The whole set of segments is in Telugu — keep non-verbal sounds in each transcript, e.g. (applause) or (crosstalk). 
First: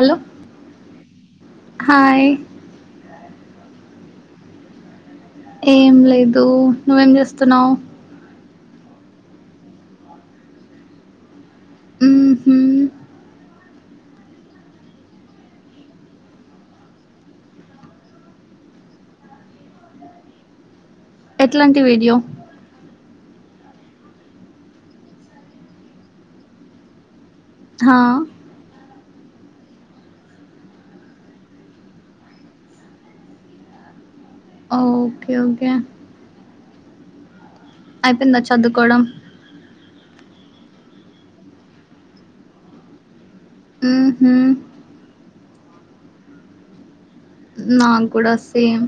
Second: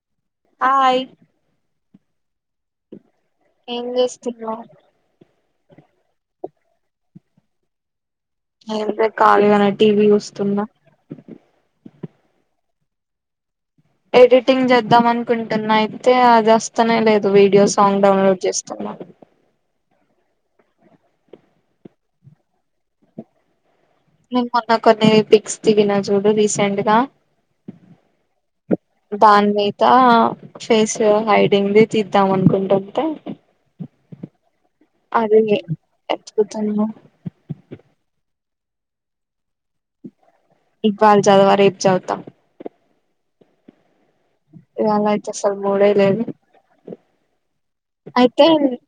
హలో హాయ్ హాయ్ ఎం చేస్తున్నావ్ ఏం లేదు నువ్వేం చేస్తున్నావు ఏం లే ఖాళీగానే టీవీ చూస్తున్నా ఉ హు ఎడిటింగ్ చేద్దాం అనుకుంటున్నా అయితే అది వస్తానే లేదు వీడియో సాంగ్ డౌన్లోడ్ చేస్తున్నా అలా ఎట్లాంటి వీడియో నేను మొన్న కొన్ని పిక్స్ దిగినా చూడు రీసెంట్ గా హా దాని మీద ఫేస్ హైడింగ్ది తీద్దాం అనుకుంటుంటే ఓకే ఓకే అ అయిపోయిందా చదువుకోవడం ఇవ్వాళ చదవ రేపు చదువుత ఊహూ ఇవాళ అయితే అసలు మూడే లేదు నాకు కూడా అయితే సేమ్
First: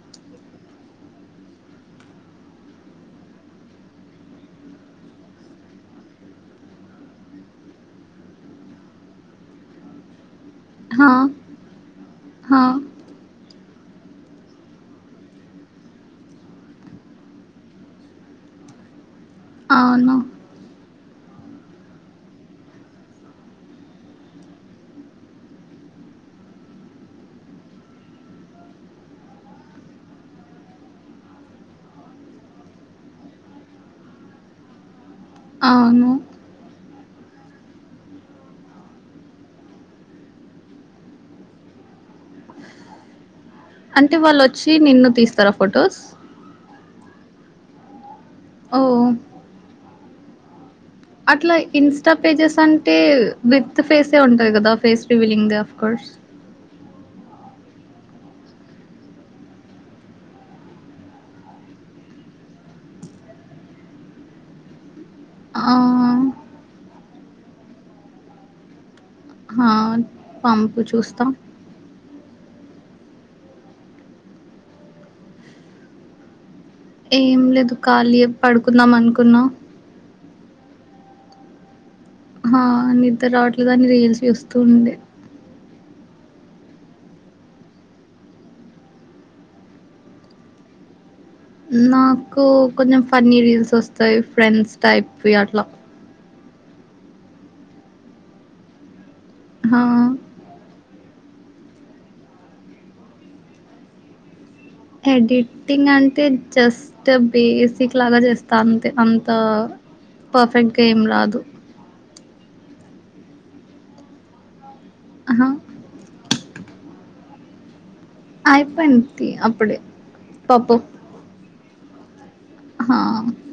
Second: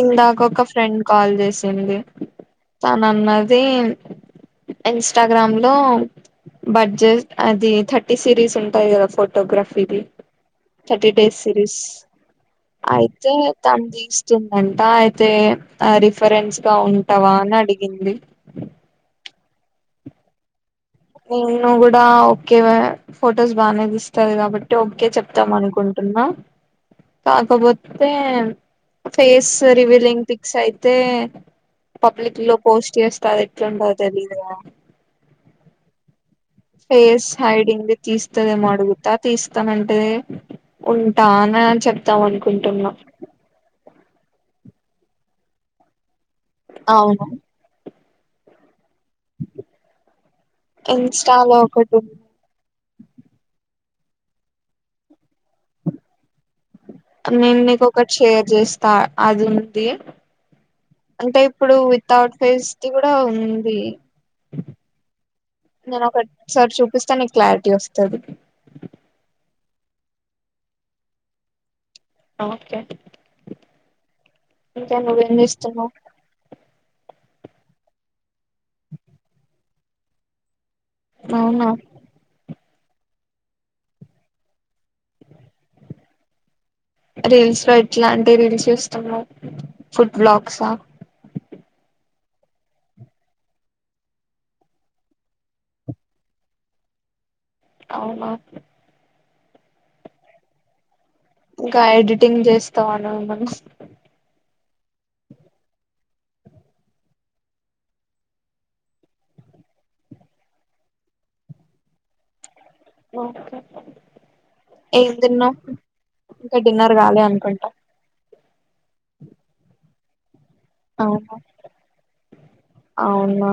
ఇందాక ఒక ఫ్రెండ్ కాల్ చేసింది తను అన్నది ఇన్స్టాగ్రామ్ లో బడ్జెట్ అది థర్టీ సిరీస్ ఉంటాయి కదా ఫోటోగ్రఫీది హా థర్టీ డేస్ సిరీస్ హా అయితే త ద వందంట అయితే ఆ రిఫరెన్స్ గా ఉంటావా అని అడిగింది అవును నిను కూడా ఓకె ఫొటోస్ బాగానే ఇస్తారు కాబట్టి ఓకే చెప్తాం అనుకుంటు అన్నా కాకపోతే ఫేస్ రివీలింగ్ పిక్స్ అయితే పబ్లిక్ లో పోస్ట్ చేస్తారు ఎట్లుండో తెలిదు ఆ ఫేస్ హైడింగ్ది తీస్తుదమోడుగుతా తీస్తామంటే ఉంటానన చెప్తాం అనుకుంటున్నా అంటే వాళ్ళు వచ్చి నిన్ను తీస్తారా ఫొటోస్ అవును ఓ అట్లా ఇన్స్టాలో ఒకటి ఉంది. ఇన్స్టపేజెస్ అంట అంటే విత్ ఫేసే ఉంటంది కదా ఫేస్ రివిలింగ్ ద ఆఫ్ కోర్స్ నేను నీక ఒకటి షేర్ చేస్తా అది ఉంది అంటే ఇప్పుడు వితౌట్ ఫేస్ కి కూడా ఉంది ఆ, నేను ఒక సారి చూపిస్తా నీకు క్లారిటీ వస్తుంది ఆ పంపు చూస్తా ఓకే ఇంకా నువేమి చెస్టున్నవ్ ఏం లేదు ఖాళీ పడుకుందాం అనుకున్నా అవునా అన్ని ఇద్దరు ఆట్లు కాని రైల్స్ వస్తూ ఉండే రీల్స్ లో ఎట్లాంటి రీల్స్ చస్తాము ఫుడ్ బ్లాగ్సా నాకు కొంచెం ఫన్నీ రీల్స్ వస్తాయి ఫ్రెండ్స్ టైపో అట్లా అవునా హా ఇంకా ఎడిటింగ్ చేస్తావాను మం ఎడిటింగ్ అంటే జస్ట్ బేసిక్ లాగా చేస్తా అంతే అంత పర్ఫెక్ట్గా ఏం రాదు ఓ ఎమ్ ఆహా తిన్నవ్ ఇంకా డిన్నర్ గాలే అనుకుంటాం అయిపో ఎంత అప్పుడే పాపం అవు హా అవునా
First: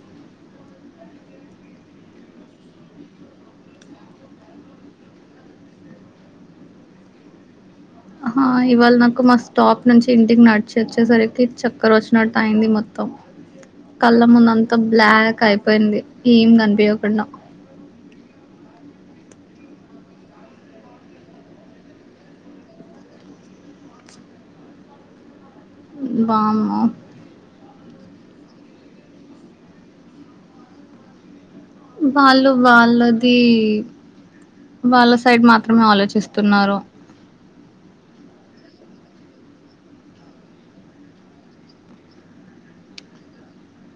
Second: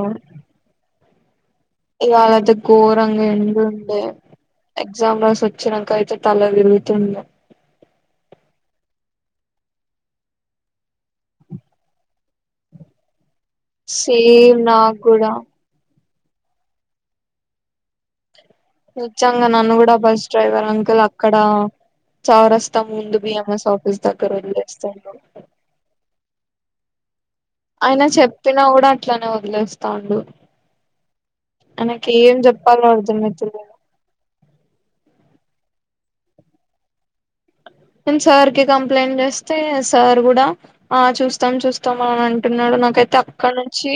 ఇవాళది ఘోరంగా ఎందు ఉండ ఎగ్జామ్ రస్ వచ్చాక అయితే తల విరుగుతుంది ఇవాళ నాకు మా స్టాప్ నుంచి ఇంటికి నడిచి వచ్చేసరికి చక్కర వచ్చినట్టు అయింది మొత్తం కళ్ళ ముందు సేమ్ అంతా నాకు కూడా బ్లాక్ అయిపోయింది ఏం కనిపయకుండా నిజంగా నన్ను కూడా బస్ డ్రైవర్ అంకుల్ అక్కడ చౌ రస్తా మూంద బ ఎఎస్ ఆఫస్ తగ రస్త బాము అయిన చెప్పినా కూడా అట్లనే వదిలేస్తాండు ఆయనకి ఏం వాళ్ళు చెప్పాలో వాళ్ళది అర్థమైతలేదు వాళ్ళ సైడ్ మాత్రమే ఆలోచిస్తున్నారు నేను సార్ కి కంప్లైంట్ చేస్తే సార్ కూడా ఆ చూస్తాం చూస్తాం అని అంటున్నాడు నాకైతే అక్కడ నుంచి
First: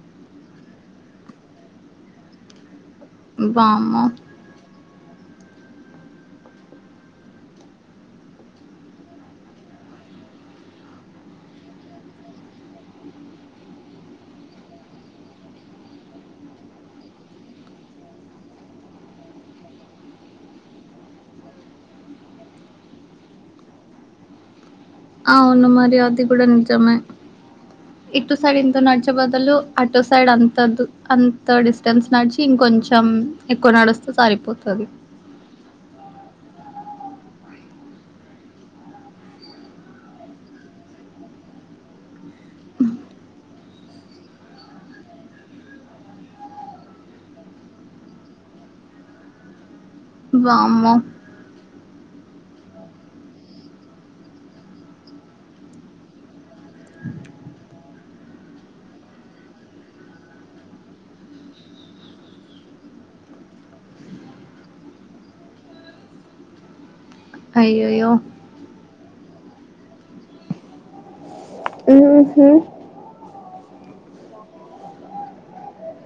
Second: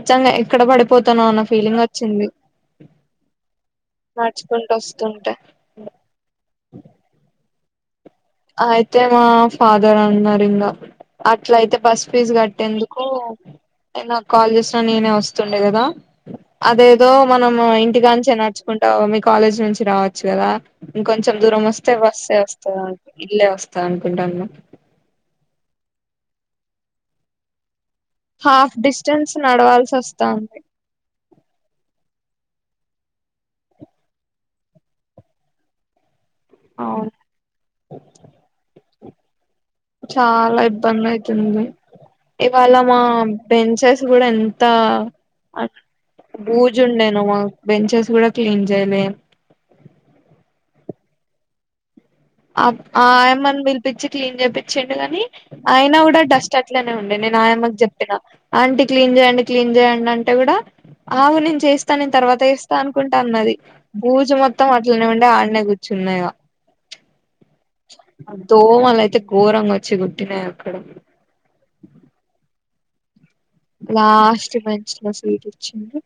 నిజంగా ఎక్కడ పడిపోతాను అన్న ఫీలింగ్ వచ్చింది (unintelligible) వామ్మో మడుచుకుంటూ వస్తుంటే అయితే మా ఫాదర్ అన్నారు ఇంకా అట్లయితే బస్ ఫీజు కట్టేందుకు, నాకు కాల్ చేసిన, నేనే వస్తుండే కదా! అదేదో మనం ఇంటికాంచే నడుచుకున్ మీ కాలేజ్ నుంచి రావచ్చు కదా! ఇంకొంచెం దూరం వస్తే బస్సే వస్తదని ఇల్లె వస్త అనుకుంటాన్న. అవును మరి ఆది కూడ నిజమే. ఇటు సైడ్ హాఫ్ ఇంత నడిచే డిస్టెన్స్ బదులు, నడవాల్సి అటు సైడ్ అంత, వస్తాంది అంత డిస్టెన్స్ నడిచ్ ఇంకొంచెం ఎక్కువ నడిస్తే సరిపోతది. అవును అ చాలా ఇబ్బంది అయితుంది. ఇవాళ మా బెంచెస్ కూడ ఎంత అ బూజుండేనో, మాకు బెంచెస్ కూడ క్లీన్ చేయలే. వామ్మో ఆ ఆ ఆయమ్మని పిలిపిచ్చి, క్లీన్ చేపిచ్చిండు కాని, అయినా కూడ డస్ట్ అట్లనే ఉండే. నే నేను ఆయమ్మకి చెప్పిన. అంటీ క్లీన్ చేయండి. క్లీన్ చేయండి. అంటే కూడ ఆవు నేను చేస్తా. నేను తర్వాత చేస్తా. అనుకుంటా అన్నది భూజు మొత్తం అట్లనే ఉండే. ఆడనే కూర్చు ఉన్న ఇగ. అయ్యయ్యో ఆ దోమలయితే ఘోరంగా వచ్చి కుట్టినాయి అక్కడ. మ్ హు లాస్ట్ బెంచ్ లో సీటోచ్చింది.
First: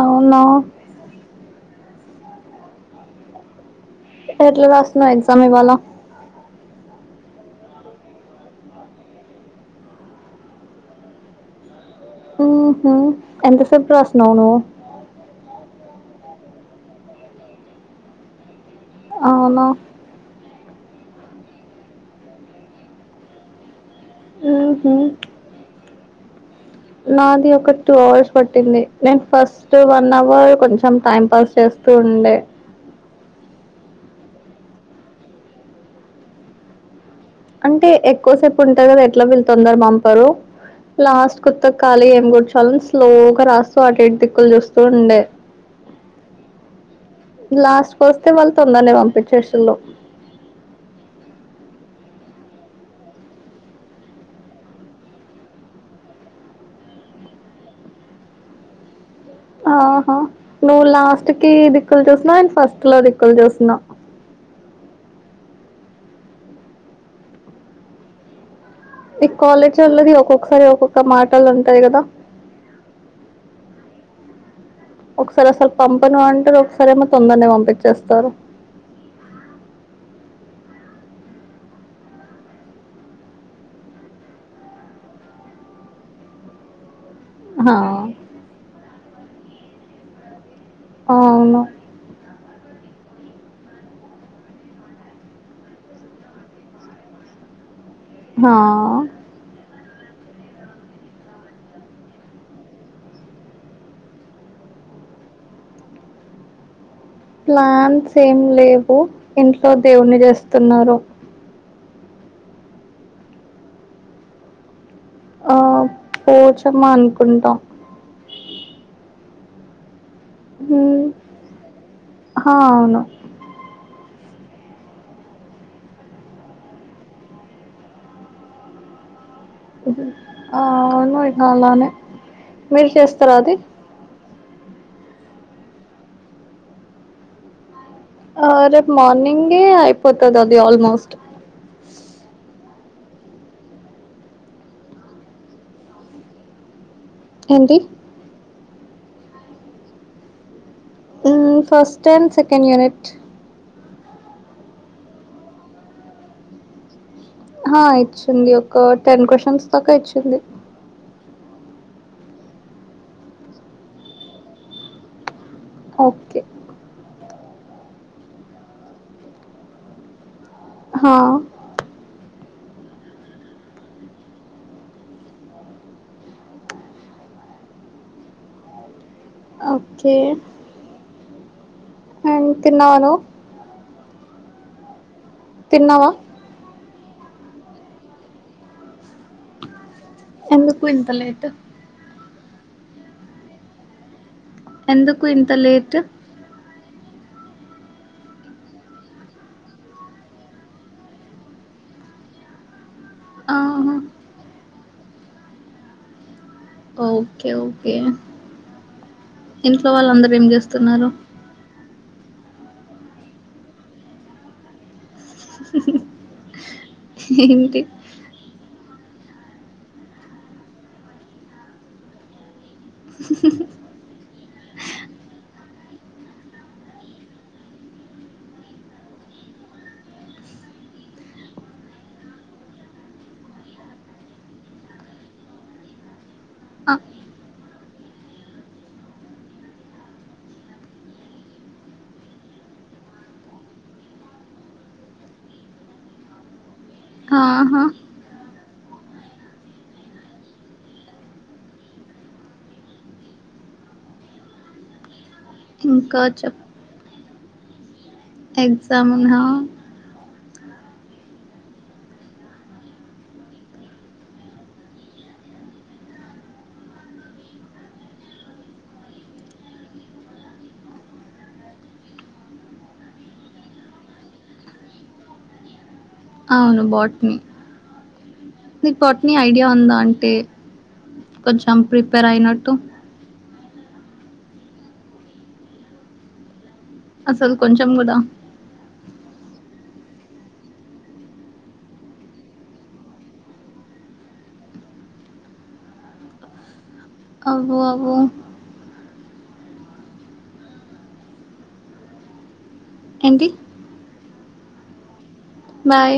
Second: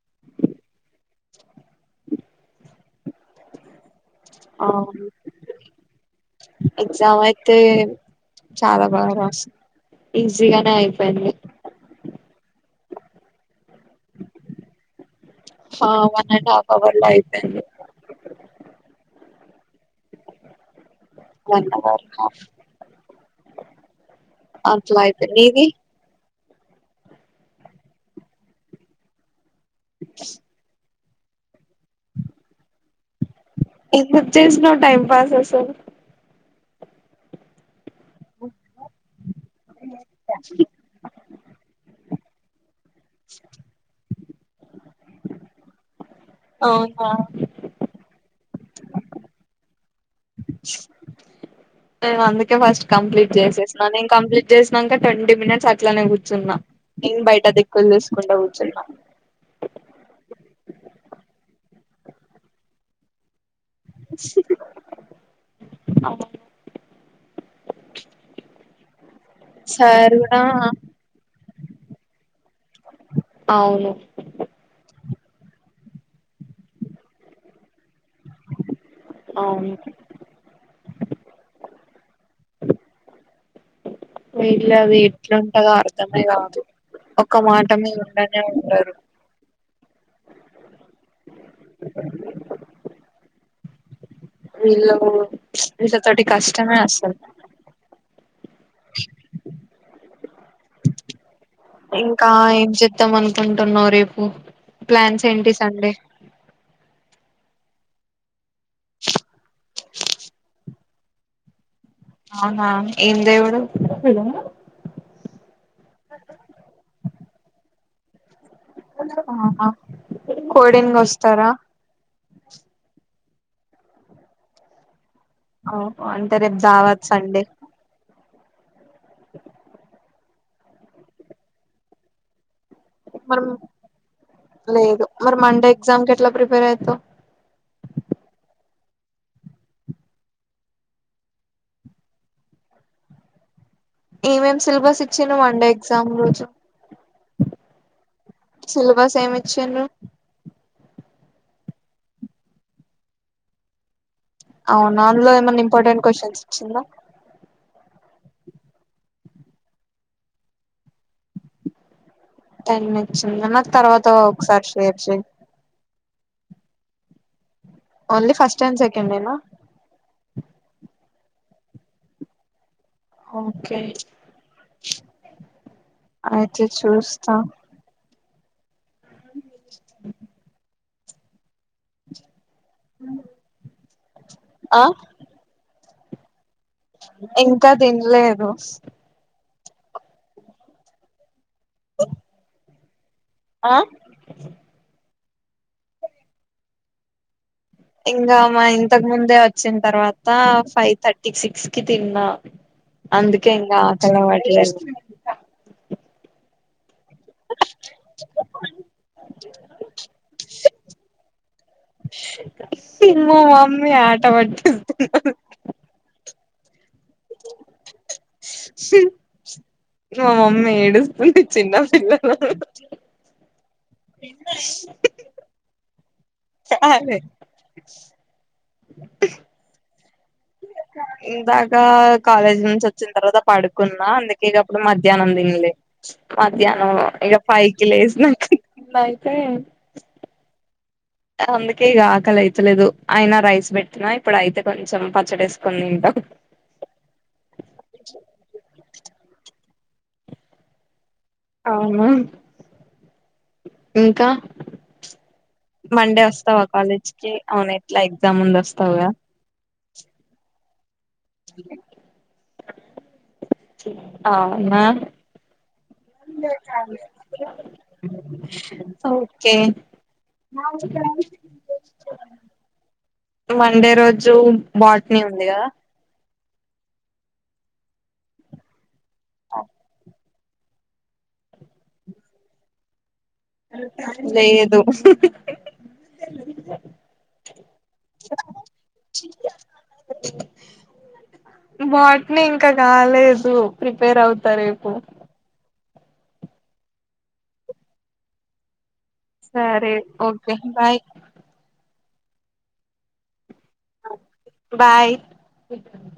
అవునా ఎట్ల ఆ రాసినవ్ ఎగ్జామ్ ఇవాళ? ఎగ్జామ్ అయితే, చాలా బాగ రాసిన. ఈజీగానే అయిపోయింది. మ్ హు ఎంతసేప్ రాసినావ్ నువ్వు? ఆ వన్ అండ్ హాఫ్ అవర్ లో అయిపోయింది. అవునా వన్ అవర్ హాఫ్ ఊహూ. అట్లయితే నీది నాది ఒక టూ అవర్స్ పట్టింది. నేను ఫస్ట్ వన్ అవర్ కొంచ చం టైం పాస్ చేస్తూ ఉండే. ఎందుకు చేసినావ్ టైమ్ పాస్ అసలు? ఎ ఎక్కువసేపు ఉంటా కదా, ఎట్లా వీళ్ళు తొందర పంపరు లాస్ట్ కొత్త కాలియే. నేన్ చాలా స్లోగా రాస్తూ, అటు ఇటు దిక్కులు చూస్తూ ఉండే. ఆ లాస్ట్ కు వస్తే వాళ్ తొందరనే పంపించేసిల్లు. అ నేను అందుకే ఫస్ట్ కంప్లీట్ చేసేసిన. నేను కంప్లీట్ చేసినంక ట్వంటీ మినిట్స్ అట్లనే కూర్చున్న. నెన్ బయట దిక్కులు చూసుకుంట కూర్చున్న. ఆహా, నువ్వు లాస్ట్ కి దిక్కులు చూసిన. నేన్ ఫస్ట్ లో దిక్కులు చూసిన. అవునా ఈ కాలేజోల్లది, ఒక్కొక్కసారి ఒక్కొక్క మాటలు ఉంటాయి కదా! అవును. ఒకసారి అసలు పంపను అంటారు, ఒకసారి ఏమో తొందరనే పంపించేస్తారు. అవును మేబి అవి ఎట్లుంటాయో అర్థమే కాదు. ఒక్క మాట మీద ఆ! ఉండనే ఉండరు. అవున వీళ్లు, వీళ్ళతోటి కష్టమే అసలు. మా ఇంకా ఏం చెద్దాం అనుకుంటున్నావు రేపు ప్లాన్స్ ఏంటి సండే ప్లాన్స్ ఏం లేవు ఇంట్లో దేవుని చేస్తున్నారు అవునా ఏం దేవుడు ఆ పోచమ్మ అనుకుంటాం ఆహా కోడిన్ గోస్తారా హా అవును ఓహ అంటే రేపు జావద్ సండే ఆ అవును ఇక అలానే మీరు చేస్తరా మరి అది లేదు మరి మండే ఎగ్జామ్ కెట్ల ప్రిపేర్ అయితవ్ ఆ రేపు మార్నింగే అయిపోతది అది ఆల్మోస్ట్ ఏమేం సిలబస్ ఇచ్చిన్రు వండే ఎగ్జామ్ రోజు ఏంటి సిలబస్ ఏమిచ్చిన్రు హ్మ్ ఫస్ట్ అండ్ సెకండ్ యూనిట్ అవునా అందులో ఏమన్నా ఇంపార్టెంట్ క్వశ్చన్స్ ఇచ్చిందా హా ఇచ్చింది ఒక టెన్ క్వశన్స్ దాకా ఇచ్చింది టెన్ మినిట్స్ ఉంద నాకు తర్వాత ఒకసారి షేర్ చై okay only first and second ఏనా హ ఓకే అయితే చూస్తా ఓకే తిన్నావ ను ఆ తిన్నావా ఇంకా దిన్లేదు ఎందుకు ఇంతలేట్ ఆ ఎందుకు ఇంత లేట్ ఇంగా మా ఇంతకు ముందే వచ్చిన్ తర్వాత ఫైవ్ థర్టీ సిక్స్ కి తిన్నా అందుకే ఇంగా ఆహా ఆకలి అవ్వట్లేదు ఓకేఓకే ఇంట్లో వాళ్ళుందరూ ఏం జేస్తున్నారు ఏమో మమ్మీ ఆట పట్టిస్థాని ఏంటి మా మమ్మీ ఏడుస్తుంది చిన్నపిల్లల ఎ అ అదే ఇందాకా కాలేజ్ నుంచి వచ్చిన తర్వాత పడుకున్నా అందుకేగప్పుడు మధ్యాహ్నం దిన్లె మధ్యాహ్నం ఆ, ఇగ ఫై కి లేసిన కింద అయితే అందుకే ఇగ ఆకలి అయితలేదు అయినా రైస్ పెట్టినా ఇప్పుడు అయితే కొంచెం పచ్చడేసుకొని దింట ఆహా అవునా ఇంకా ప్చ్ ఇంకా మండే చెప్ వస్తావా కాలేజ్ కి అవున ఎట్లా ఎగ్జామ్ ఉంది వస్తావ్ గా ఎగ్జామ్ ఉందా అవునా ఓకే నాయి గాయి మండే రోజు బాట్నీ ఉంది గదా అవును బాట్ని నీకు బాట్నీ ఐడియా ఉందా అంటే కొంచెం ప్రిపేర్ అయినట్టు లేదు అసలు కొంచం కూడ వాటిని ఇంక కాలేదు ప్రిపేర్ అవుతారేపు అవ్వు అవ్వు సరే ఒకే బాయ్ ఏంటి బాయ్ బాయ్